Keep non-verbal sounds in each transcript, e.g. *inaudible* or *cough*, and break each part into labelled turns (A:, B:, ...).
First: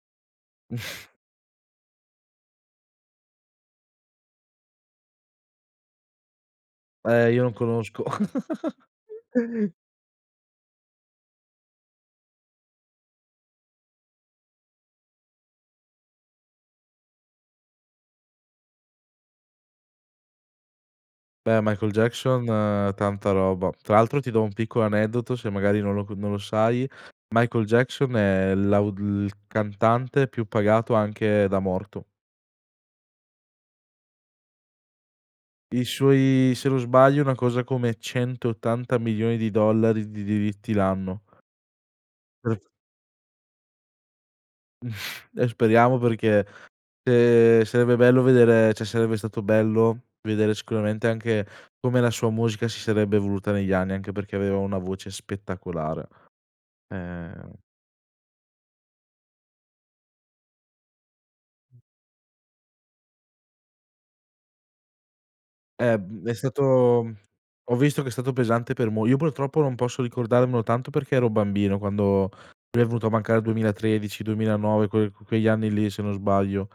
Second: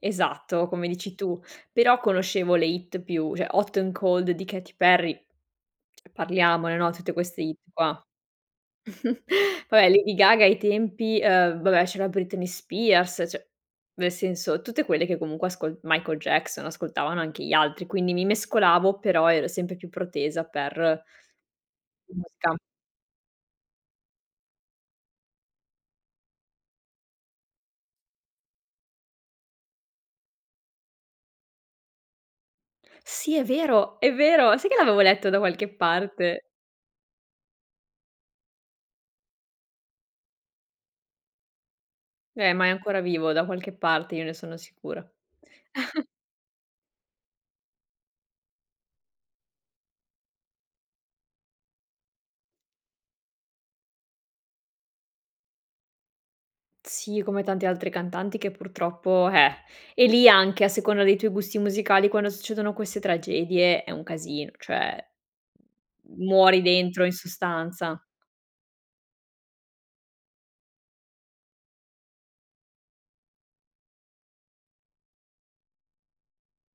A: Esatto, come
B: *snorts*
A: dici tu. Però conoscevo le hit più cioè, Hot n'Cold di Katy Perry, parliamone, no, tutte
B: Eh,
A: queste
B: io non
A: hit qua.
B: conosco. *chuckles*
A: *chuckles* Va beh, Lady Gaga ai tempi. uhm, va beh, c'era Britney Spears; cioè, nel senso, tutte quelle che comunque ascol Michael Jackson, ascoltavano anche gli altri, quindi mi mescolavo però ero sempre più protesa per
B: Eh, Michael Jackson
A: *unintelligible*
B: tanta roba. Tra l'altro ti do un piccolo aneddoto se magari non lo co non lo sai. Michael Jackson è l'au il cantante più pagato anche da morto.
A: Sì, è vero, è vero. Sai che l'avevo letto da qualche
B: I
A: parte.
B: suoi se non sbaglio, una cosa come $180000000 di diritti l'anno.
A: Eh, ma
B: Certo.
A: è ancora vivo da qualche parte, io ne sono sicura.
B: *snorts* Eh, speriamo
A: *chuckles*
B: perché, uhm, sarebbe bello vedere cioè sarebbe stato bello vedere sicuramente anche come la sua musica si sarebbe evoluta negli anni, anche perché aveva una voce spettacolare.
A: Sì, come
B: Ehm
A: tante altre cantanti che purtroppo, eh; e lì anche a seconda dei tuoi gusti
B: Mh.
A: musicali quando succedono queste tragedie è un casino, cioè,
B: Eh,
A: m
B: uhm, è
A: muori dentro in
B: stato ho
A: sostanza.
B: visto che è stato pesante per mol io purtroppo non posso ricordarmelo tanto perché ero bambino quando lui è venuto a mancare il 2013, 2009, quel que quegli anni lì se non sbaglio.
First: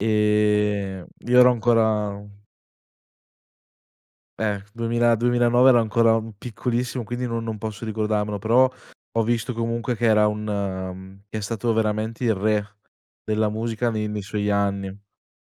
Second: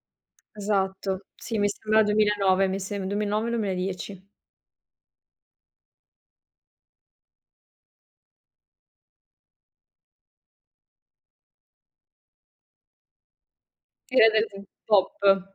B: Ehm,
A: Esatto.
B: io ero
A: Sì, mi sembra
B: ancora un
A: 2009, mi sem 2009 2010.
B: Eh, duemila duemilanove ero ancora un piccolissimo quindi no non posso ricordarmelo; però, ho visto comunque che era un mhmm, che è stato veramente il re della musica ne
A: Il
B: nei
A: re del
B: suoi
A: t
B: anni.
A: pop.